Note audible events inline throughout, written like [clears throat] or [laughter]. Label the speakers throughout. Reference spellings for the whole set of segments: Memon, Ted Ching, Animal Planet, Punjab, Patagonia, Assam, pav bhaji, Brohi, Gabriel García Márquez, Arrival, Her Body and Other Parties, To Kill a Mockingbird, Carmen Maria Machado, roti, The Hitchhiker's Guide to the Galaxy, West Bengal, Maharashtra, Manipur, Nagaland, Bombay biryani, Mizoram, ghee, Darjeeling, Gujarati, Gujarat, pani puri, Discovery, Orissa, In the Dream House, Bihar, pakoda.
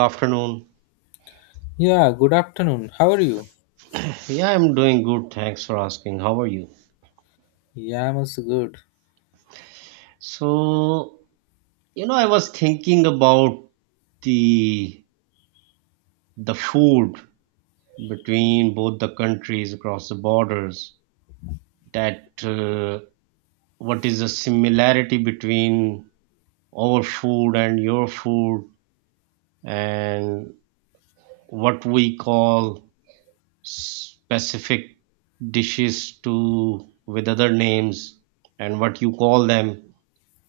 Speaker 1: Afternoon.
Speaker 2: Yeah, good afternoon. How are you?
Speaker 1: Yeah, I'm doing good. Thanks for asking. How are you?
Speaker 2: Yeah, I'm also good.
Speaker 1: So, you know, I was thinking about the the food between both the countries across the borders. That What is the similarity between our food and your food, and what we call specific dishes to with other names, and what you call them.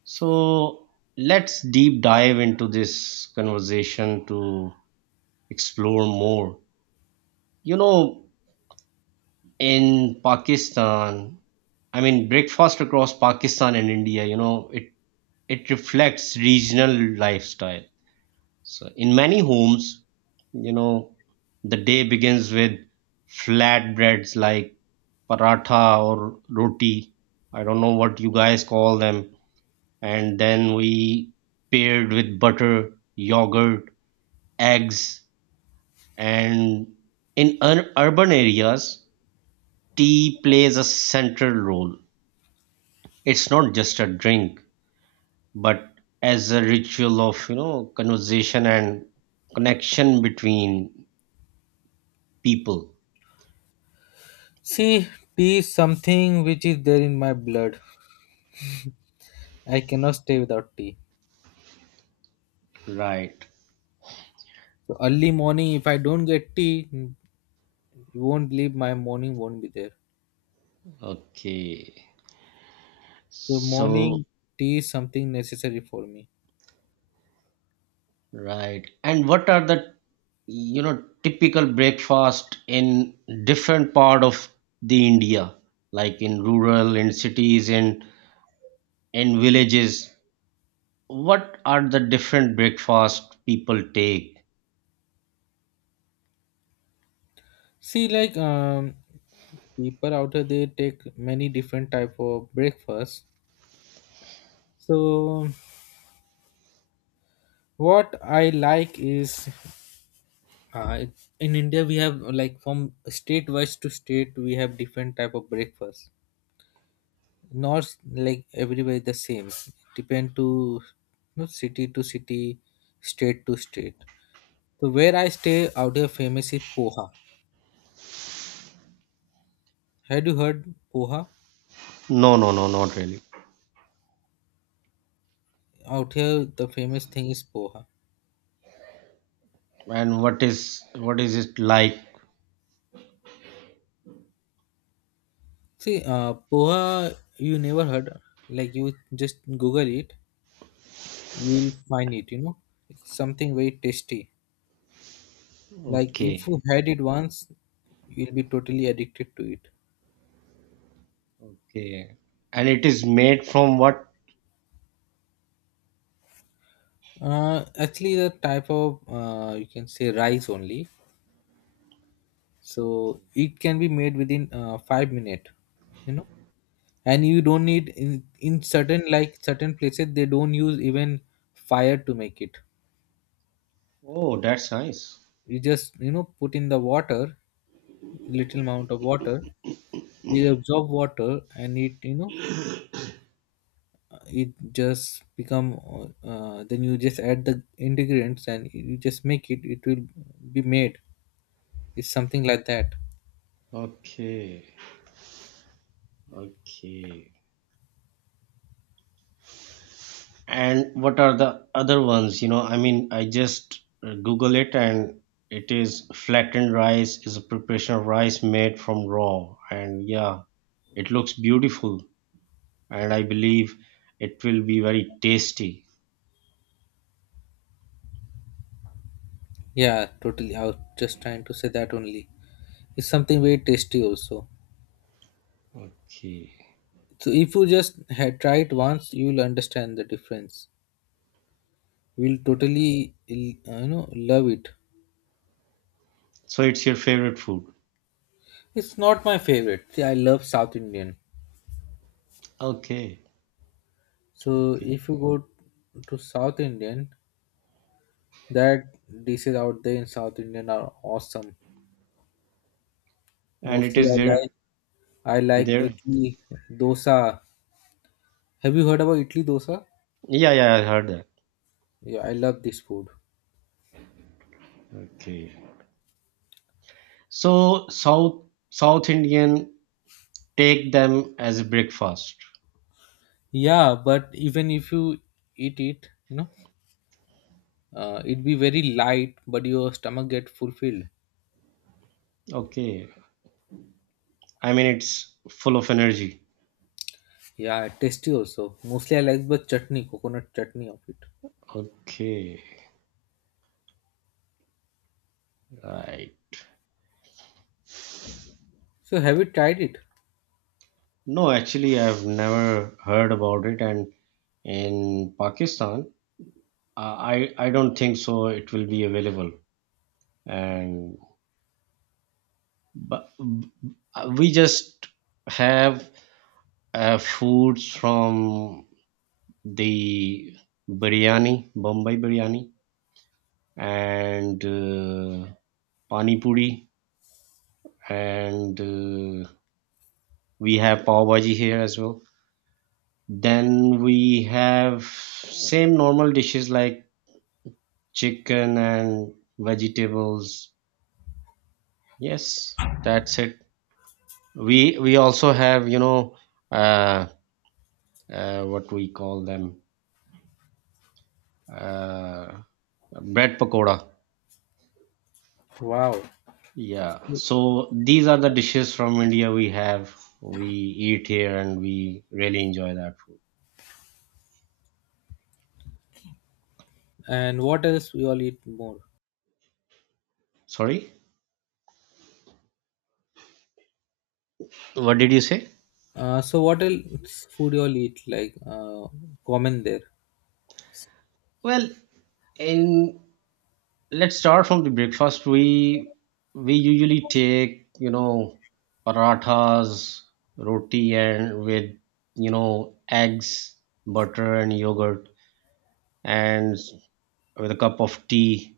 Speaker 1: So let's deep dive into this conversation to explore more. You know, in Pakistan, I mean, breakfast across Pakistan and India, you know, it reflects regional lifestyle. So in many homes, you know, the day begins with flatbreads like paratha or roti. I don't know what you guys call them, and then we paired with butter, yogurt, eggs, and in urban areas, tea plays a central role. It's not just a drink, but as a ritual of, you know, conversation and connection between people.
Speaker 2: See, tea is something which is there in my blood. I cannot stay without tea.
Speaker 1: Right.
Speaker 2: So early morning, if I don't get tea, you won't believe my morning won't be there.
Speaker 1: Okay.
Speaker 2: So
Speaker 1: So
Speaker 2: morning tea is something necessary for me.
Speaker 1: right. And what are the, you know, typical breakfast in different part of the India, like in rural and cities and villages, what are the different breakfast people take?
Speaker 2: See, people out here they take many different type of breakfast. So what I like is Uh, in India, we have like from state wise to state, we have different type of breakfast. Not like everywhere the same. Depend to city to city, state to state. So where I stay out here, famous is poha. Had you heard poha?
Speaker 1: No, no, no, not really.
Speaker 2: Out here, the famous thing is poha.
Speaker 1: And what is, what is it like?
Speaker 2: See, poha you never heard. Like you just Google it, you will find it. You know, it's something very tasty. Like if you
Speaker 1: Okay.
Speaker 2: had it once, you'll be totally addicted to it.
Speaker 1: Okay. And it is made from what?
Speaker 2: Actually, the type of you can say rice only. So
Speaker 1: Okay.
Speaker 2: it can be made within 5 minutes. You know, and you don't need in certain certain places they don't use even fire to make it.
Speaker 1: Oh, that's nice.
Speaker 2: You just put in the water, little amount of water. It absorb water and it it just become then you just add the ingredients and you just make it, it will be made. It's something like that.
Speaker 1: Okay. Okay. And what are the other ones? You know, I mean, I just Google it, and it is flattened rice, is a preparation of rice made from raw. And yeah, it looks beautiful. And I believe it will be very tasty.
Speaker 2: Yeah, totally, I was just trying to say that only. It's something very tasty also.
Speaker 1: Okay.
Speaker 2: So if you just had try it once, you will understand the difference. You will totally love it.
Speaker 1: So it's your favorite food.
Speaker 2: It's not my favorite. See, I love South Indian.
Speaker 1: Okay.
Speaker 2: So
Speaker 1: Okay.
Speaker 2: if you go to South Indian, that dishes out there in South Indian are awesome.
Speaker 1: And it
Speaker 2: Mostly
Speaker 1: is
Speaker 2: I
Speaker 1: there
Speaker 2: like,
Speaker 1: there.
Speaker 2: Italy dosa. Have you heard about Italy dosa?
Speaker 1: Yeah, yeah, I heard that.
Speaker 2: Yeah, I love this food.
Speaker 1: Okay. So South South Indian take them as a breakfast.
Speaker 2: Yeah, but even if you eat it, it be very light, but your stomach get fulfilled.
Speaker 1: Okay. I mean, it's full of energy.
Speaker 2: Yeah, tasty also. Mostly I like the chutney, coconut chutney of it.
Speaker 1: Okay, right.
Speaker 2: So have you tried it?
Speaker 1: No, actually, I've never heard about it, and in Pakistan, I don't think so. It will be available, and but we just have foods from the biryani, Bombay biryani, and pani puri, and we have pav bhaji here as well. Then we have same normal dishes like chicken and vegetables. Yes, that's it. We also have, you know, uh, what we call them, uh, bread pakoda.
Speaker 2: Wow.
Speaker 1: Yeah. So these are the dishes from India we have. We eat here and we really enjoy that food.
Speaker 2: And what else you all eat more?
Speaker 1: Sorry, what did you say?
Speaker 2: So what else food you all eat like common there?
Speaker 1: Well, in, let's start from the breakfast. We usually take, you know, parathas, roti and with, you know, eggs, butter and yogurt, and with a cup of tea,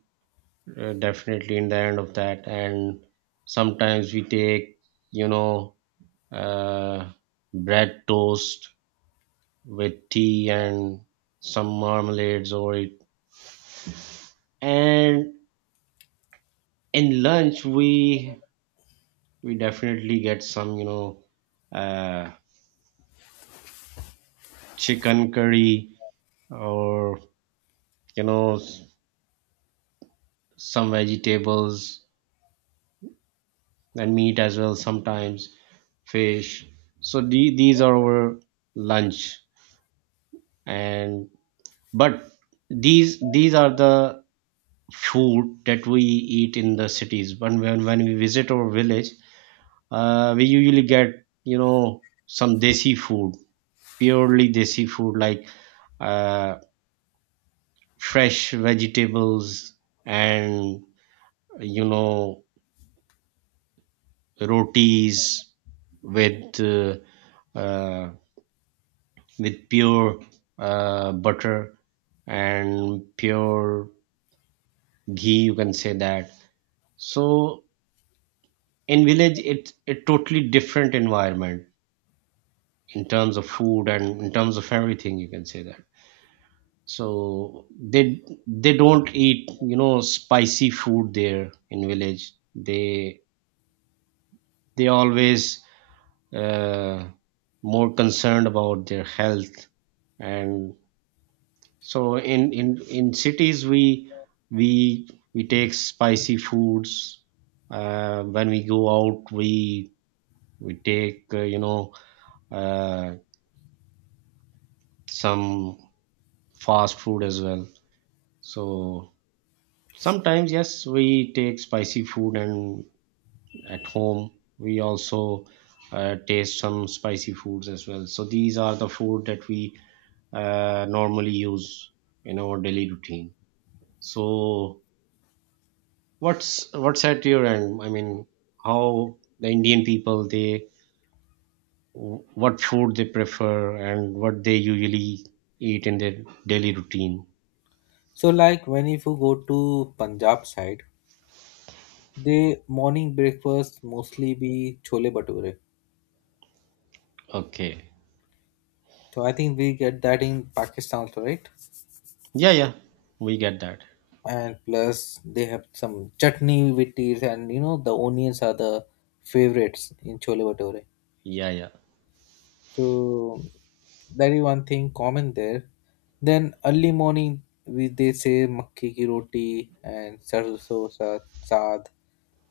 Speaker 1: definitely in the end of that. And sometimes we take, you know, uh, bread toast with tea and some marmalades over it. And in lunch we definitely get some, you know, uh, chicken curry, or you know, some vegetables and meat as well, sometimes fish. So these are our lunch. And but these are the food that we eat in the cities, but when we visit our village, we usually get, you know, some desi food, purely desi food, like uh, fresh vegetables, and you know, rotis with uh, uh, with pure butter and pure ghee, you can say that. So in village it's a totally different environment, in terms of food and in terms of everything, you can say that. So they don't eat, you know, spicy food there in village. They always, uh, more concerned about their health. And so in cities we take spicy foods. When we go out, we take you know, uh, some fast food as well. So sometimes yes we take spicy food, and at home we also taste some spicy foods as well. So these are the food that we normally use in our daily routine. So what's at your end? I mean, how the Indian people they, what food they prefer and what they usually eat in their daily routine.
Speaker 2: So like when if you go to Punjab side, they morning breakfast mostly be chole bhature.
Speaker 1: Okay.
Speaker 2: So I think we get that in Pakistan also, right?
Speaker 1: Yeah, yeah. We get that.
Speaker 2: And plus they have some chutney with it, and you know the onions are the favorites in chole bhature.
Speaker 1: Yeah, yeah.
Speaker 2: So that is one thing common there. Then early morning we they say makki ki roti and sarso sa saad.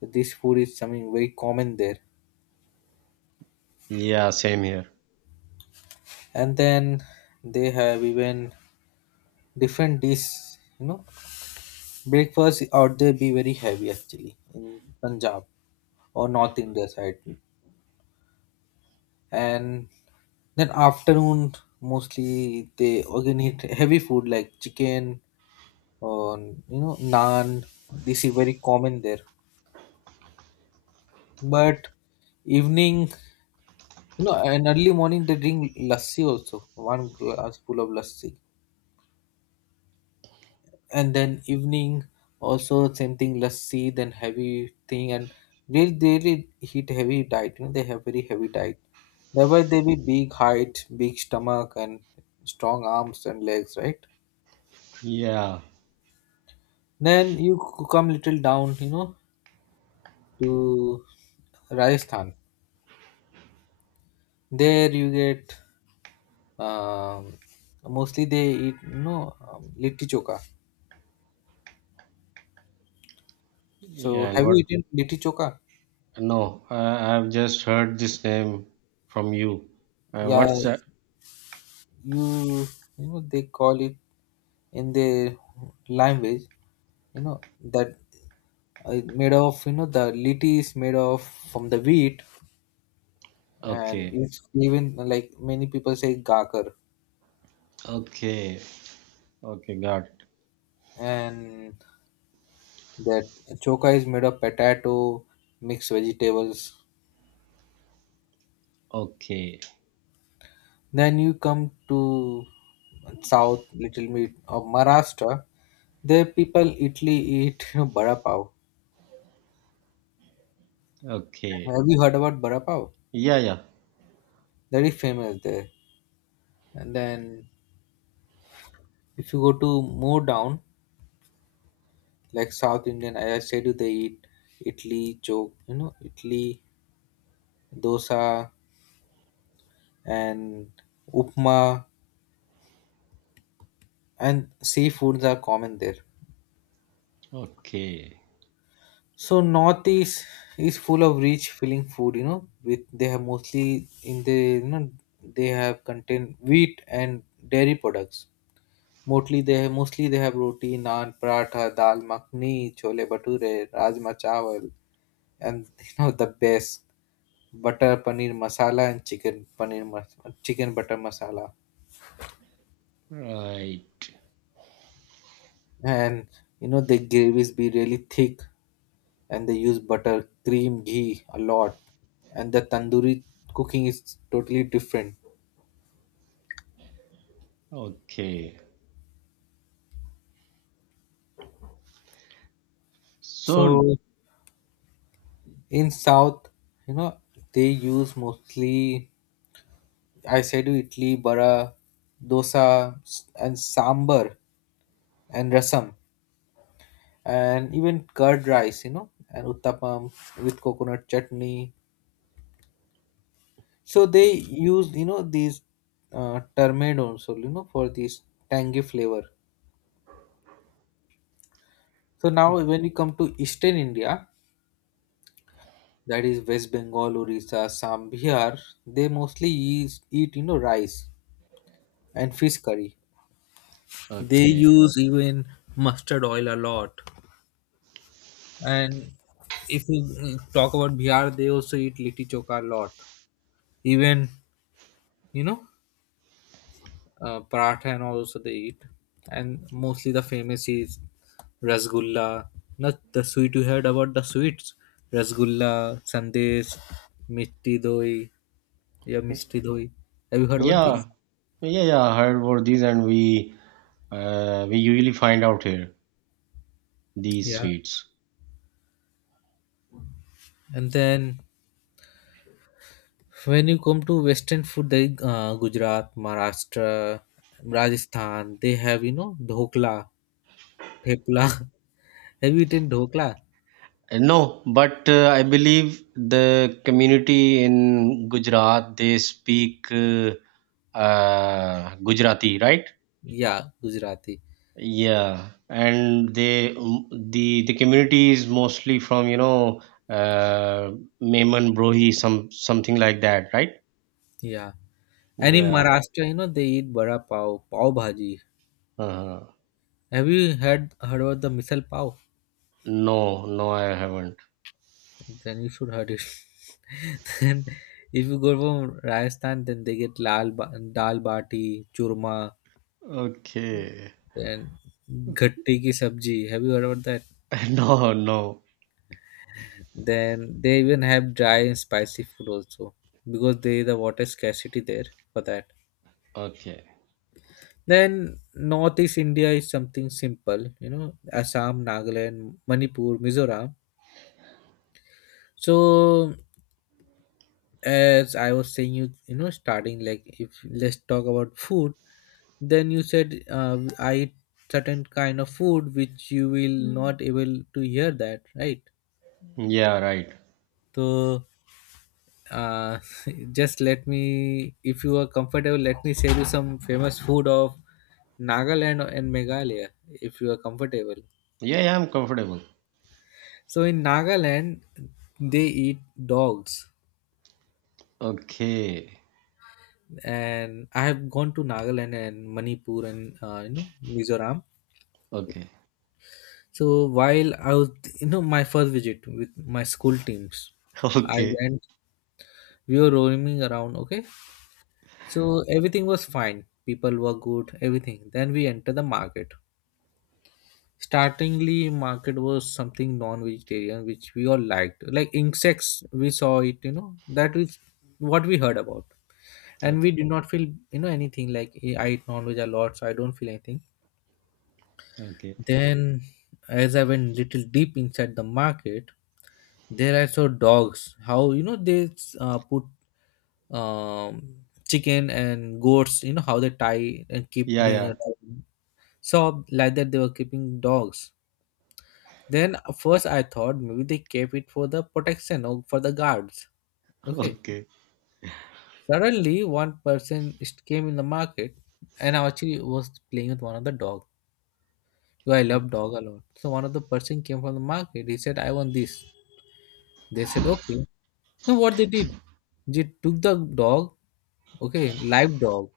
Speaker 2: This food is something very common there.
Speaker 1: Yeah, same here.
Speaker 2: And then they have even different dish, you know, breakfast out there be very heavy actually in Punjab or North India side, and then afternoon mostly they again eat heavy food like chicken or you know naan. This is very common there, but evening, you know, and early morning they drink lassi also, one glass full of lassi. And then evening also same thing, lassi, then heavy thing. And really they really eat heavy diet. You know, they have very heavy diet, thereby they be big height, big stomach and strong arms and legs, right?
Speaker 1: Yeah.
Speaker 2: Then you come little down, you know, to Rajasthan. There you get, um, mostly they eat you know litti choka. So
Speaker 1: Yeah, and
Speaker 2: have you
Speaker 1: what?
Speaker 2: eaten litti choka?
Speaker 1: No, I've just heard this name from you.
Speaker 2: Yeah,
Speaker 1: What's that?
Speaker 2: you you know they call it in their language, you know, that made of, you know, the liti is made of from the wheat. And
Speaker 1: Okay.
Speaker 2: it's even like many people say gakar.
Speaker 1: Okay. Okay, got it.
Speaker 2: And that choka is made of potato, mixed vegetables.
Speaker 1: Okay.
Speaker 2: Then you come to south, little bit of Maharashtra. There people italy eat [laughs] you know, bada pav.
Speaker 1: Okay.
Speaker 2: Have you heard about bada pav?
Speaker 1: Yeah, yeah.
Speaker 2: Very famous there. And then if you go to more down, like South Indian. I said you they eat idli, chok, you know, idli, dosa, and upma, and seafoods are common there.
Speaker 1: Okay.
Speaker 2: So Northeast is full of rich, filling food. You know, with they have mostly in the you know they have contain wheat and dairy products. Mostly they have roti, naan, paratha, dal makhni, chole bhature, rajma chawal, and [laughs] you know the best. Butter paneer masala and chicken butter masala,
Speaker 1: Right.
Speaker 2: and you know the gravies be really thick, and they use butter, cream, ghee a lot, and the tandoori cooking is totally different.
Speaker 1: Okay. So,
Speaker 2: So in south, you know, they use mostly, I said you, idli, bara, dosa, and sambar and rasam and even curd rice, you know, and uttapam with coconut chutney. So they used, you know, these turmeric also, you know, for this tangy flavor. So now when you come to Eastern India, that is West Bengal, Orissa, Assam, Bihar, they mostly eat, you know, rice and fish curry. They
Speaker 1: okay.
Speaker 2: use even mustard oil a lot. And if you talk about Bihar, they also eat litti choka a lot. Even, you know, paratha and also they eat. And mostly the famous is rasgulla, not the sweet, you heard about the sweets, rasgulla, sandesh, mitti doi, yeah, misti doi. Have you heard about
Speaker 1: Yeah.
Speaker 2: this?
Speaker 1: Yeah, yeah. I heard about these, and we usually find out here these
Speaker 2: Yeah,
Speaker 1: sweets.
Speaker 2: and then when you come to western food, they, Gujarat, Maharashtra, Rajasthan, they have you know dhokla, thepla. [laughs] Have you eaten dhokla?
Speaker 1: No, but I believe the community in Gujarat they speak Gujarati, right?
Speaker 2: Yeah, Gujarati.
Speaker 1: Yeah, and they the community is mostly from, you know, uh Memon Brohi, some something like that, right?
Speaker 2: Yeah, and in
Speaker 1: Yeah.
Speaker 2: Maharashtra, you know, they eat bada pav, pav bhaji.
Speaker 1: Uh-huh.
Speaker 2: Have you had heard about the missile pav?
Speaker 1: No, no, I haven't.
Speaker 2: Then you should heard it. [laughs] Then if you go from Rajasthan, then they get dal bati, churma,
Speaker 1: Okay.
Speaker 2: then gatti ki sabji. Have you heard about that?
Speaker 1: [laughs] No, no.
Speaker 2: Then they even have dry and spicy food also because there is a water scarcity there for that.
Speaker 1: Okay.
Speaker 2: Then Northeast India is something simple, you know, Assam, Nagaland, Manipur, Mizoram. So as I was saying, you know, starting, like, if let's talk about food, then you said, I eat certain kind of food which you will, mm, not able to hear that, right?
Speaker 1: Yeah, right.
Speaker 2: So uh, [laughs] just let me, if you are comfortable, let me share you some famous food of Nagaland and Meghalaya, if you are comfortable.
Speaker 1: Yeah, yeah, I'm comfortable.
Speaker 2: So in Nagaland they eat dogs.
Speaker 1: Okay.
Speaker 2: And I have gone to Nagaland and Manipur and you know Mizoram.
Speaker 1: Okay.
Speaker 2: So while I was, you know, my first visit with my school teams,
Speaker 1: [laughs]
Speaker 2: I
Speaker 1: Okay.
Speaker 2: went. We were roaming around. Okay, so everything was fine. People were good. Everything. Then we enter the market. Startingly, market was something non-vegetarian, which we all liked, like insects. We saw it. You know, that is what we heard about, and
Speaker 1: Okay.
Speaker 2: we did not feel, you know, anything. Like, "Eh, I eat non-veg a lot, so I don't feel anything."
Speaker 1: Okay.
Speaker 2: Then, as I went little deep inside the market, there I saw dogs. How you know they put chicken and goats. You know how they tie and keep
Speaker 1: Yeah, yeah.
Speaker 2: the, so like that they were keeping dogs. Then first I thought maybe they kept it for the protection or for the guards.
Speaker 1: [laughs]
Speaker 2: Okay.
Speaker 1: Okay.
Speaker 2: Suddenly one person came in the market and I actually was playing with one of the dog. Well, I love dog a lot. So one of the person came from the market. He said, "I want this." They said, okay. So what they did, they took the dog. Okay, live dog.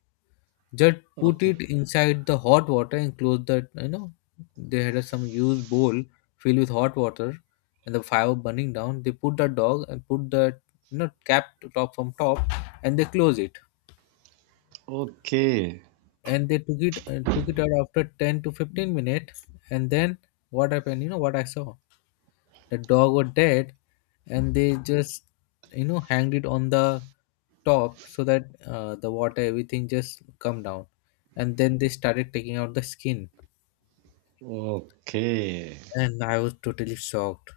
Speaker 2: Just put
Speaker 1: Okay.
Speaker 2: it inside the hot water and close the. You know, they had a, some used bowl filled with hot water, and the fire burning down. They put the dog and put the, you know, cap to top from top, and they close it.
Speaker 1: Okay. Okay.
Speaker 2: And they took it, took it out after 10 to 15 minutes, and then what happened? You know what I saw? The dog were dead and they just, you know, hanged it on the top so that the water everything just come down. And then they started taking out the skin.
Speaker 1: Okay.
Speaker 2: And I was totally shocked.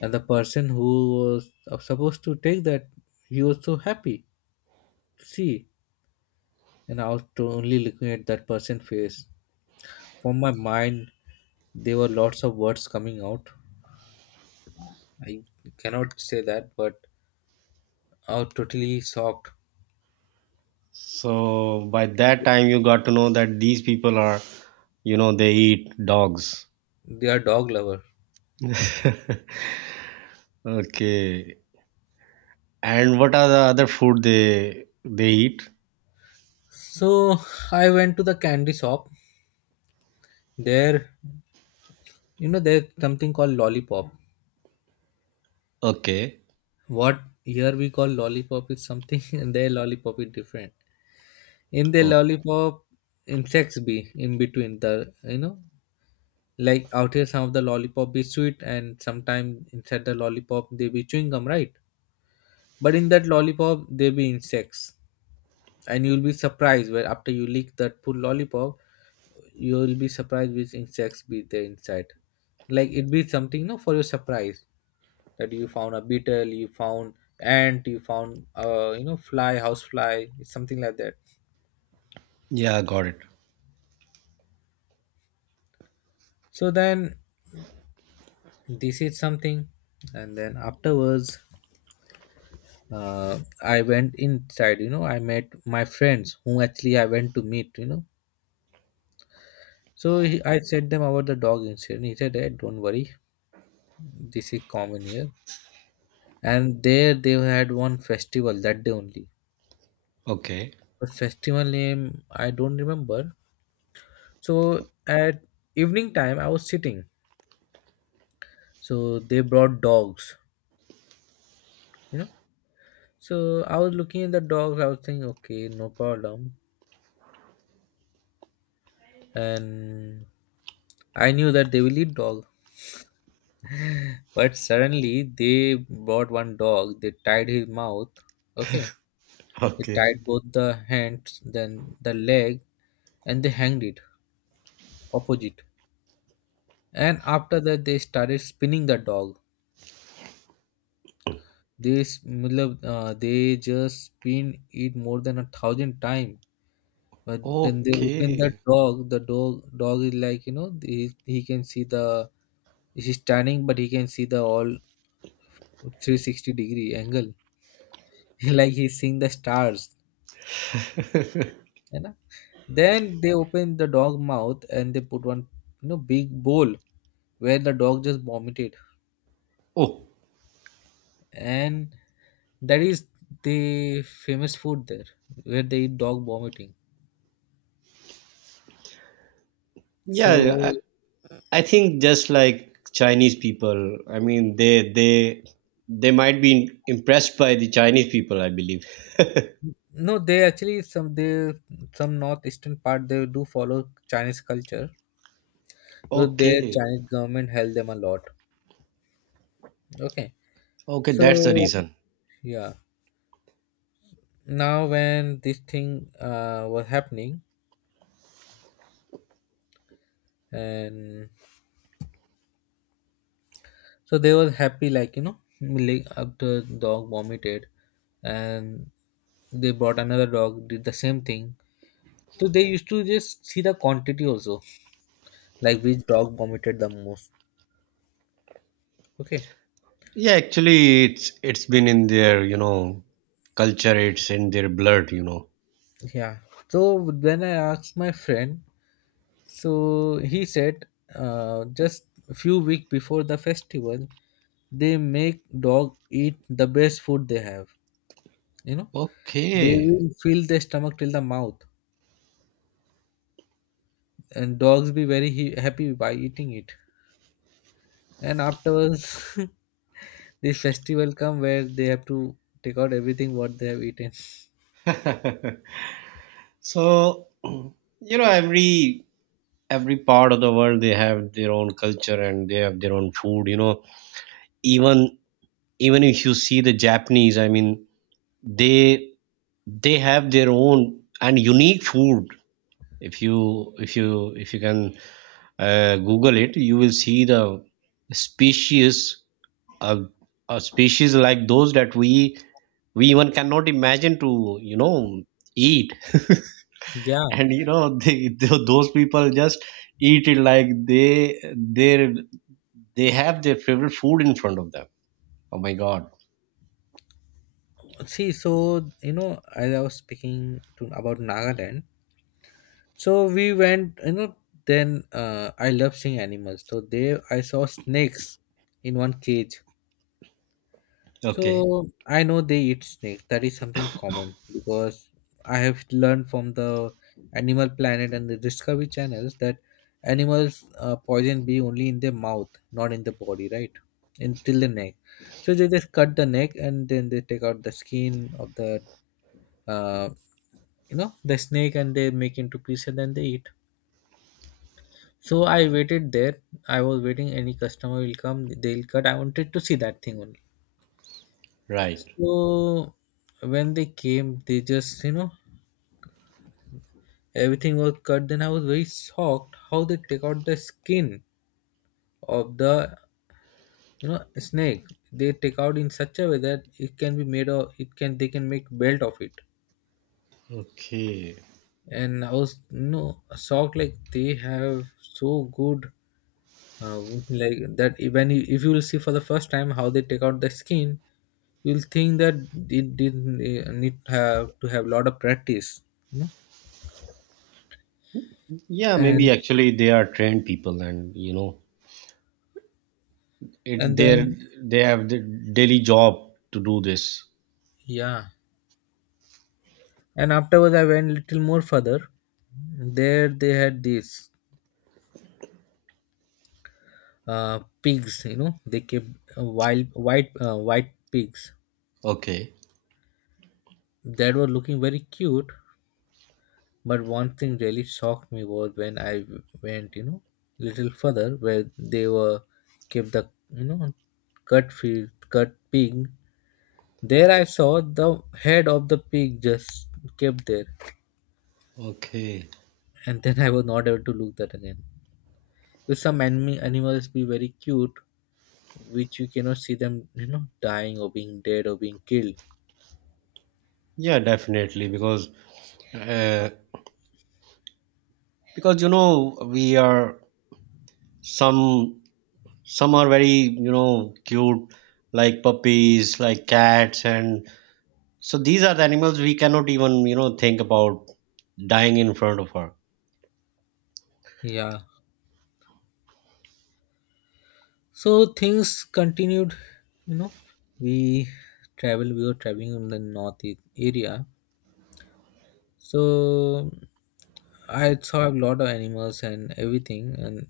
Speaker 2: And the person who was supposed to take that, he was so happy to see. And I was only looking at that person face. From my mind, there were lots of words coming out. I cannot say that, but I was totally shocked.
Speaker 1: So by that time, you got to know that these people are, you know, they eat dogs.
Speaker 2: They are dog lover.
Speaker 1: [laughs] Okay. And what are the other food they eat?
Speaker 2: So I went to the candy shop. There, you know, there's something called lollipop.
Speaker 1: Okay.
Speaker 2: What here we call lollipop is something, [laughs] and their lollipop is different. In their
Speaker 1: Oh,
Speaker 2: lollipop, insects be in between the, you know, like out here some of the lollipop be sweet, and sometimes inside the lollipop they be chewing gum, right? But in that lollipop they be insects. And you'll be surprised where after you lick that full lollipop, you'll be surprised which insects be there inside, like it be something no for your surprise, that you found a beetle, you found ant, you found fly, house fly, something like that.
Speaker 1: yeah, got it.
Speaker 2: So then, this is something. And then afterwards, I went inside. I met my friends whom actually I went to meet. So I said them about the dog incident. He said, "Hey, don't worry, this is common here." And there they had one festival that day only.
Speaker 1: Okay.
Speaker 2: But festival name I don't remember. So at evening time I was sitting, so they brought dogs, you know so I was looking at the dogs. I was thinking, okay, no problem. And I knew that they will eat dog. [laughs] But suddenly they brought one dog, they tied his mouth. Okay.
Speaker 1: [laughs]
Speaker 2: They
Speaker 1: Okay.
Speaker 2: tied both the hands, then the leg, and they hanged it opposite. And after that they started spinning the dog. They matlab, they just spin it more than 1,000 times. But then they open the
Speaker 1: Okay.
Speaker 2: dog is like, he can see the. He's standing, but he can see the all 360-degree angle. [laughs] Like he's seeing the stars, you know. Then they open the dog mouth and they put one, big bowl where the dog just vomited.
Speaker 1: Oh,
Speaker 2: And that is the famous food there where they eat dog vomiting.
Speaker 1: yeah. Yeah,
Speaker 2: So
Speaker 1: I think just like Chinese people, I mean, they might be impressed by the Chinese people, I believe.
Speaker 2: no, they actually, some northeastern part, they do follow Chinese culture. So their
Speaker 1: Okay.
Speaker 2: Chinese government helped them a lot. Okay.
Speaker 1: Okay, that's the
Speaker 2: So,
Speaker 1: reason.
Speaker 2: yeah. Now when this thing was happening, and so they were happy, like, after dog vomited. And they brought another dog, did the same thing. So they used to just see the quantity also, like which dog vomited the most. Okay.
Speaker 1: Yeah, actually, it's been in their, you know, culture. It's in their blood, you know.
Speaker 2: Yeah. So when I asked my friend, so he said, just a few weeks before the festival, they make dog eat the best food they have. You know, they
Speaker 1: Okay.
Speaker 2: will fill their stomach till the mouth, and dogs be very happy by eating it. And afterwards, [laughs] this festival come where they have to take out everything what they have eaten.
Speaker 1: [laughs] So, [clears throat] you know, every part of the world they have their own culture and they have their own food, you know. Even even if you see the Japanese, I mean, they they have their own and unique food. If you can Google it, you will see the species, a, a species like those that we even cannot imagine to, you know, eat.
Speaker 2: Yeah.
Speaker 1: [laughs] And you know, [laughs] they, those people just eat it like they have their favorite food in front of them. Oh my god.
Speaker 2: See, so, you know, as I was speaking to about Nagaland, so we went. You know, then I love seeing animals. So there, I saw snakes in one cage.
Speaker 1: Okay,
Speaker 2: So I know they eat snakes. That is something common because I have learned from the Animal Planet and the Discovery channels that animals poison be only in their mouth, not in the body, right? Until the neck. So they just cut the neck and then they take out the skin of the uh. you know the snake, and they make into pieces and then they eat. So I waited there. I was waiting any customer will come, they'll cut. I wanted to see that thing only.
Speaker 1: right.
Speaker 2: So when they came, they just, you know, everything was cut. Then I was very shocked how they take out the skin of the, you know snake. They take out in such a way that it can be made of it can they can make belt of it.
Speaker 1: Okay.
Speaker 2: And I was, you know, shocked, like they have so good, uh, like that, when if you will see for the first time how they take out the skin, you'll think that it didn't need to have a lot of practice you know
Speaker 1: Yeah, maybe
Speaker 2: and
Speaker 1: actually they are trained people, and you know,
Speaker 2: and
Speaker 1: it they're,
Speaker 2: then,
Speaker 1: they have the daily job to do this.
Speaker 2: yeah, and afterwards I went little more further. There they had these, pigs, you know, they kept wild white pigs
Speaker 1: Okay.
Speaker 2: that were looking very cute. But one thing really shocked me was when I went, you know, little further, where they were kept the, you know, cut pig. There I saw the head of the pig just kept there,
Speaker 1: Okay.
Speaker 2: and then I was not able to look that again. With some anime animals be very cute, which you cannot see them, you know, dying or being dead or being killed.
Speaker 1: Yeah, definitely, uh, because you know, we are, some some are very, you know, cute, like puppies, like cats. And so these are the animals we cannot even, you know, think about dying in front of her.
Speaker 2: Yeah. So things continued, you know. We We were traveling in the north area. So I saw a lot of animals and everything, and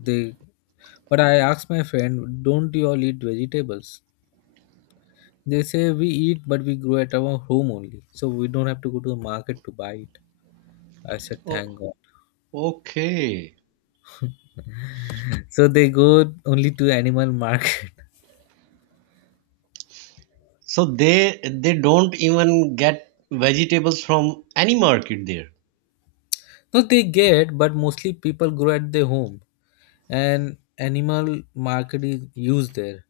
Speaker 2: they. But I asked my friend, "Don't you all eat vegetables?" They say we eat, but we grow at our home only, so we don't have to go to the market to buy it. I said,
Speaker 1: Oh,
Speaker 2: "Thank God."
Speaker 1: okay.
Speaker 2: So they go only to animal market.
Speaker 1: So they don't even get vegetables from any market there?
Speaker 2: [laughs] No, they get, but mostly people grow at their home. And animal market is used there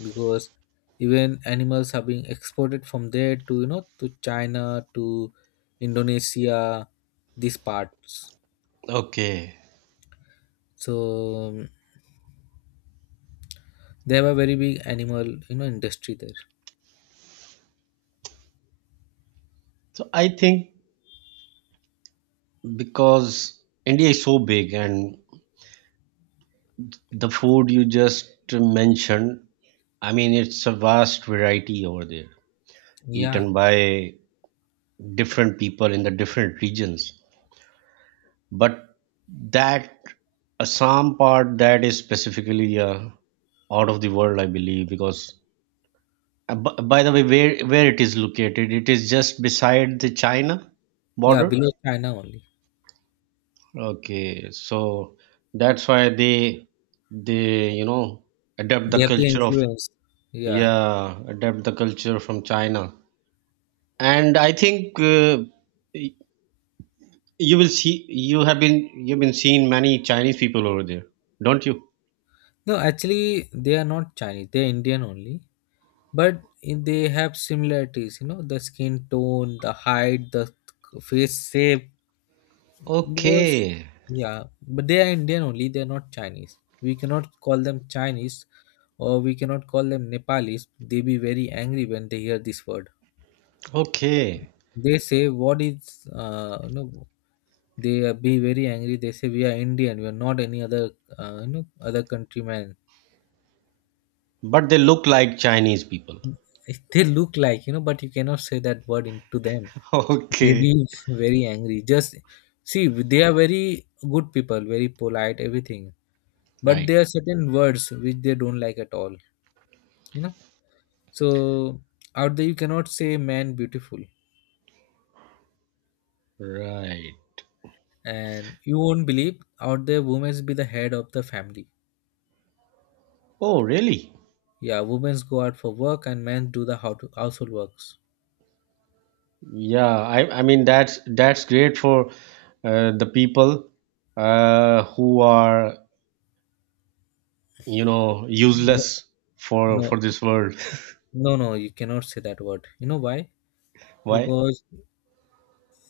Speaker 2: because even animals are being exported from there to you know to China, to Indonesia, these parts.
Speaker 1: Okay.
Speaker 2: So, um, they have a very big animal, industry there.
Speaker 1: So I think, because India is so big, and the food you just mentioned, I mean, it's a vast variety over there,
Speaker 2: Yeah,
Speaker 1: eaten by different people in the different regions. But that Assam part, that is specifically out of the world, I believe, because by the way, where it is located, it is just beside the China
Speaker 2: yeah,
Speaker 1: border.
Speaker 2: below China only.
Speaker 1: Okay, so that's why they, you know, adapt
Speaker 2: They
Speaker 1: the
Speaker 2: have the
Speaker 1: culture of,
Speaker 2: influence. Yeah.
Speaker 1: yeah, adapt the culture from China, and I think. You will see. You have been. You've been seeing many Chinese people over there, don't you?
Speaker 2: No, actually, they are not Chinese, they're Indian only. But they have similarities, you know, the skin tone, the height, the face shape. Because,
Speaker 1: Okay.
Speaker 2: yeah, but they are Indian only, they are not Chinese. We cannot call them Chinese, or we cannot call them Nepalis. They be very angry when they hear this word.
Speaker 1: Okay.
Speaker 2: They say, what is, they are be very angry. They say, we are Indian, we are not any other, other countryman.
Speaker 1: But they look like Chinese people.
Speaker 2: They look like, you know, but you cannot say that word into them.
Speaker 1: [laughs]
Speaker 2: They be
Speaker 1: Okay.
Speaker 2: very angry. Just see, they are very good people, very polite, everything. But
Speaker 1: Right.
Speaker 2: there are certain words which they don't like at all, you know so. Out there you cannot say man beautiful.
Speaker 1: Right.
Speaker 2: And you won't believe, out there women's be the head of the family.
Speaker 1: Oh, really?
Speaker 2: Yeah. Women's go out for work, and men do the how to household works.
Speaker 1: Yeah. I. I mean, that's great for the people who are, you know,
Speaker 2: Wo-
Speaker 1: useless
Speaker 2: no,
Speaker 1: for this world.
Speaker 2: no, no, you cannot say that word. You know why?
Speaker 1: [laughs] Why?
Speaker 2: Because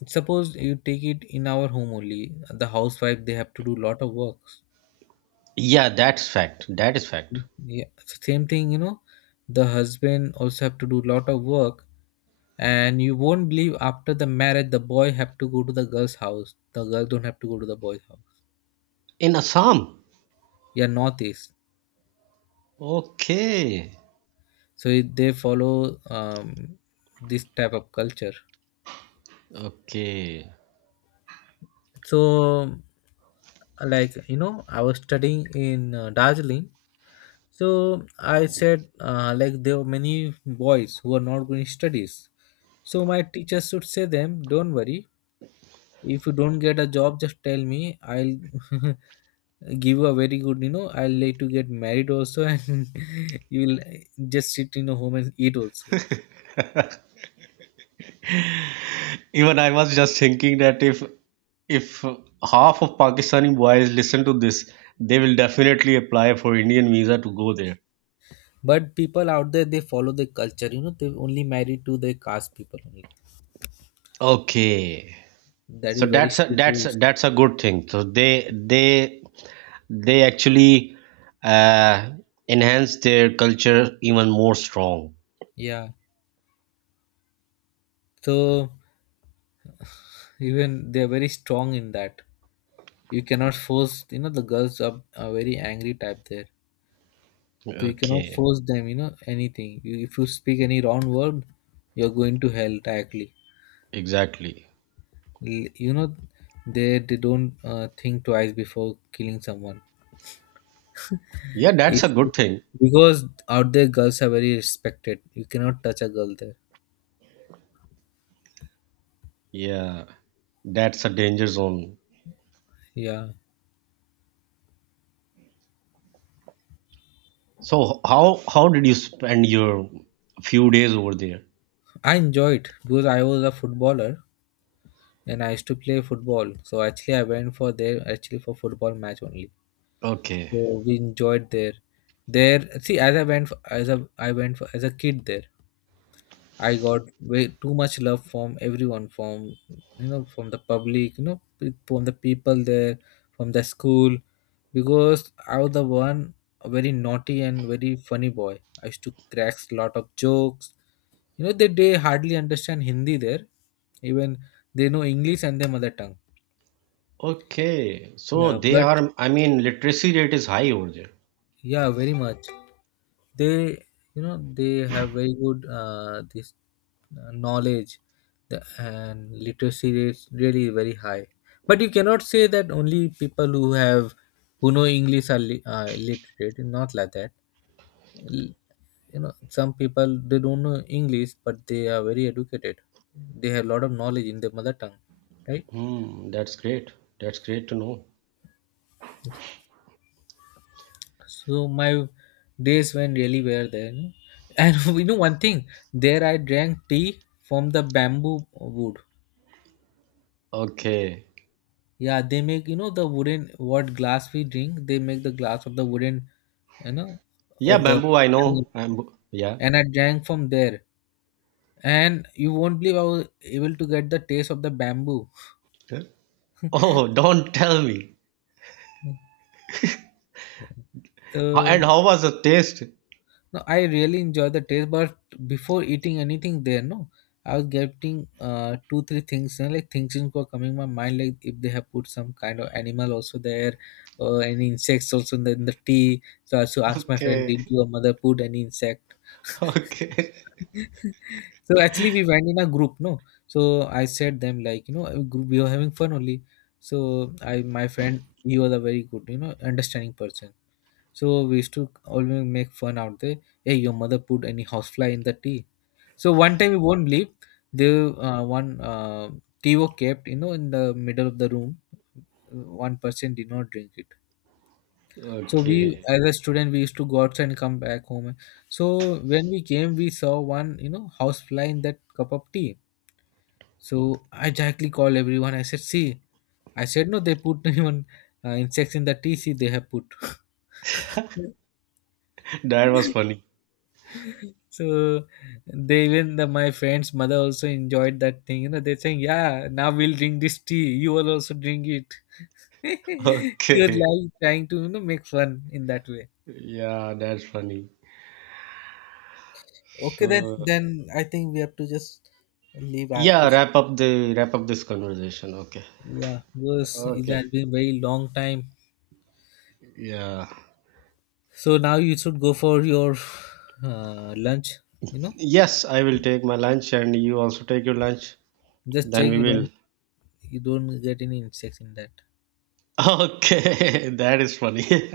Speaker 2: suppose you take it in our home only, the housewife, they have to do lot of works.
Speaker 1: Yeah, that's fact. That is fact.
Speaker 2: Yeah, same thing, you know. The husband also have to do lot of work. And you won't believe, after the marriage, the boy have to go to the girl's house, the girl don't have to go to the boy's house.
Speaker 1: In Assam.
Speaker 2: Yeah, northeast.
Speaker 1: Okay.
Speaker 2: So they follow, this type of culture.
Speaker 1: Okay.
Speaker 2: So, like, you know, I was studying in, Darjeeling. So I said, like, there were many boys who are not going studies. So my teachers should say them, don't worry, if you don't get a job, just tell me, I'll [laughs] give a very good, you know, I'll like to get married also, [laughs] and you will just sit in a home and eat also.
Speaker 1: Even I was just thinking that if half of Pakistani boys listen to this, they will definitely apply for Indian visa to go there.
Speaker 2: But people out there, they follow the culture, you know, they only marry to their caste people only.
Speaker 1: Okay.
Speaker 2: That is
Speaker 1: So
Speaker 2: very
Speaker 1: that's
Speaker 2: strict rules.
Speaker 1: that's a good thing. So they actually uh, enhance their culture even more strong.
Speaker 2: Yeah, so, even they're very strong in that. You cannot force, you know, the girls are very angry type there. So you cannot
Speaker 1: Okay,
Speaker 2: force them, you know, anything. If you speak any wrong word, you're going to hell directly.
Speaker 1: exactly.
Speaker 2: You know, they don't think twice before killing someone.
Speaker 1: Yeah,
Speaker 2: If
Speaker 1: that's a good thing.
Speaker 2: Because out there girls are very respected. You cannot touch a girl there.
Speaker 1: Yeah, that's a danger zone.
Speaker 2: Yeah.
Speaker 1: So how did you spend your few days over there?
Speaker 2: I enjoyed because I was a footballer, and I used to play football. So actually I went for there actually for football match only.
Speaker 1: Okay.
Speaker 2: So we enjoyed there. There, see, as a kid there. I got way too much love from everyone, from from the public, you know, from the people there, from the school, because I was the one, a very naughty and very funny boy. I used to crack a lot of jokes. You know, they hardly understand Hindi there, even they know English and their mother tongue.
Speaker 1: Okay,
Speaker 2: Yeah,
Speaker 1: so they
Speaker 2: but
Speaker 1: are, I mean, literacy rate is high over there.
Speaker 2: yeah, very much. They you know they have very good, this knowledge. And literacy rates really very high. But you cannot say that only people who have who know English are illiterate. Not like that. L- some people they don't know English, but they are very educated. They have a lot of knowledge in their mother tongue, right?
Speaker 1: Hmm, that's great. That's great to know.
Speaker 2: So my days went really well then, and [laughs] one thing, there I drank tea from the bamboo wood.
Speaker 1: Okay.
Speaker 2: Yeah, they make, the wooden, what glass we drink. They make the glass of the wooden, you know,
Speaker 1: Yeah,
Speaker 2: of the,
Speaker 1: bamboo, I know. Bamboo, yeah.
Speaker 2: and I drank from there. And you won't believe, I was able to get the taste of the bamboo.
Speaker 1: Huh? Oh, [laughs] don't tell me. Ho- and
Speaker 2: So
Speaker 1: how was the taste?
Speaker 2: no, I really enjoy the taste. But before eating anything there, no, I was getting two three things, and like things were coming my mind, like if they have put some kind of animal also there, or any insects also in the tea. So I also asked my friend,
Speaker 1: Okay.
Speaker 2: did
Speaker 1: [laughs]
Speaker 2: your mother put any insect?
Speaker 1: Okay.
Speaker 2: So actually, we went in a group, no. So I said them, like, you know, a group, we were having fun only. So my friend, he was a very good, you know, understanding person. So we used to always make fun out there. "Hey, your mother put any housefly in the tea." So one time, you won't believe, the one tea was kept, you know, in the middle of the room. One person did not drink it. So we,
Speaker 1: Okay.
Speaker 2: as a student, we used to go outside and come back home. So when we came, we saw one, you know, housefly in that cup of tea. So I directly called everyone. I said, see, I said, no, they put [laughs] even insects in the tea. See, they have put. [laughs]
Speaker 1: That was funny.
Speaker 2: So they, even the, my friend's mother also enjoyed that thing. You know, they're saying, yeah, now we'll drink this tea. You will also drink it. [laughs] You're
Speaker 1: Okay.
Speaker 2: like trying to, make fun in that way.
Speaker 1: Yeah, that's funny.
Speaker 2: Okay, then
Speaker 1: So,
Speaker 2: I think we have to just leave. I have
Speaker 1: yeah,
Speaker 2: to.
Speaker 1: wrap up this conversation. Okay.
Speaker 2: Yeah, because it has
Speaker 1: Okay.
Speaker 2: been very long time.
Speaker 1: Yeah.
Speaker 2: So now you should go for your lunch. You know,
Speaker 1: Yes, I will take my lunch and you also take your lunch.
Speaker 2: just
Speaker 1: Then
Speaker 2: check
Speaker 1: we
Speaker 2: you
Speaker 1: will.
Speaker 2: don't
Speaker 1: [laughs]
Speaker 2: get any insects in that.
Speaker 1: Okay, that is funny.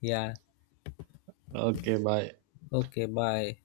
Speaker 2: Yeah.
Speaker 1: [laughs] Okay, bye.
Speaker 2: Okay. Bye.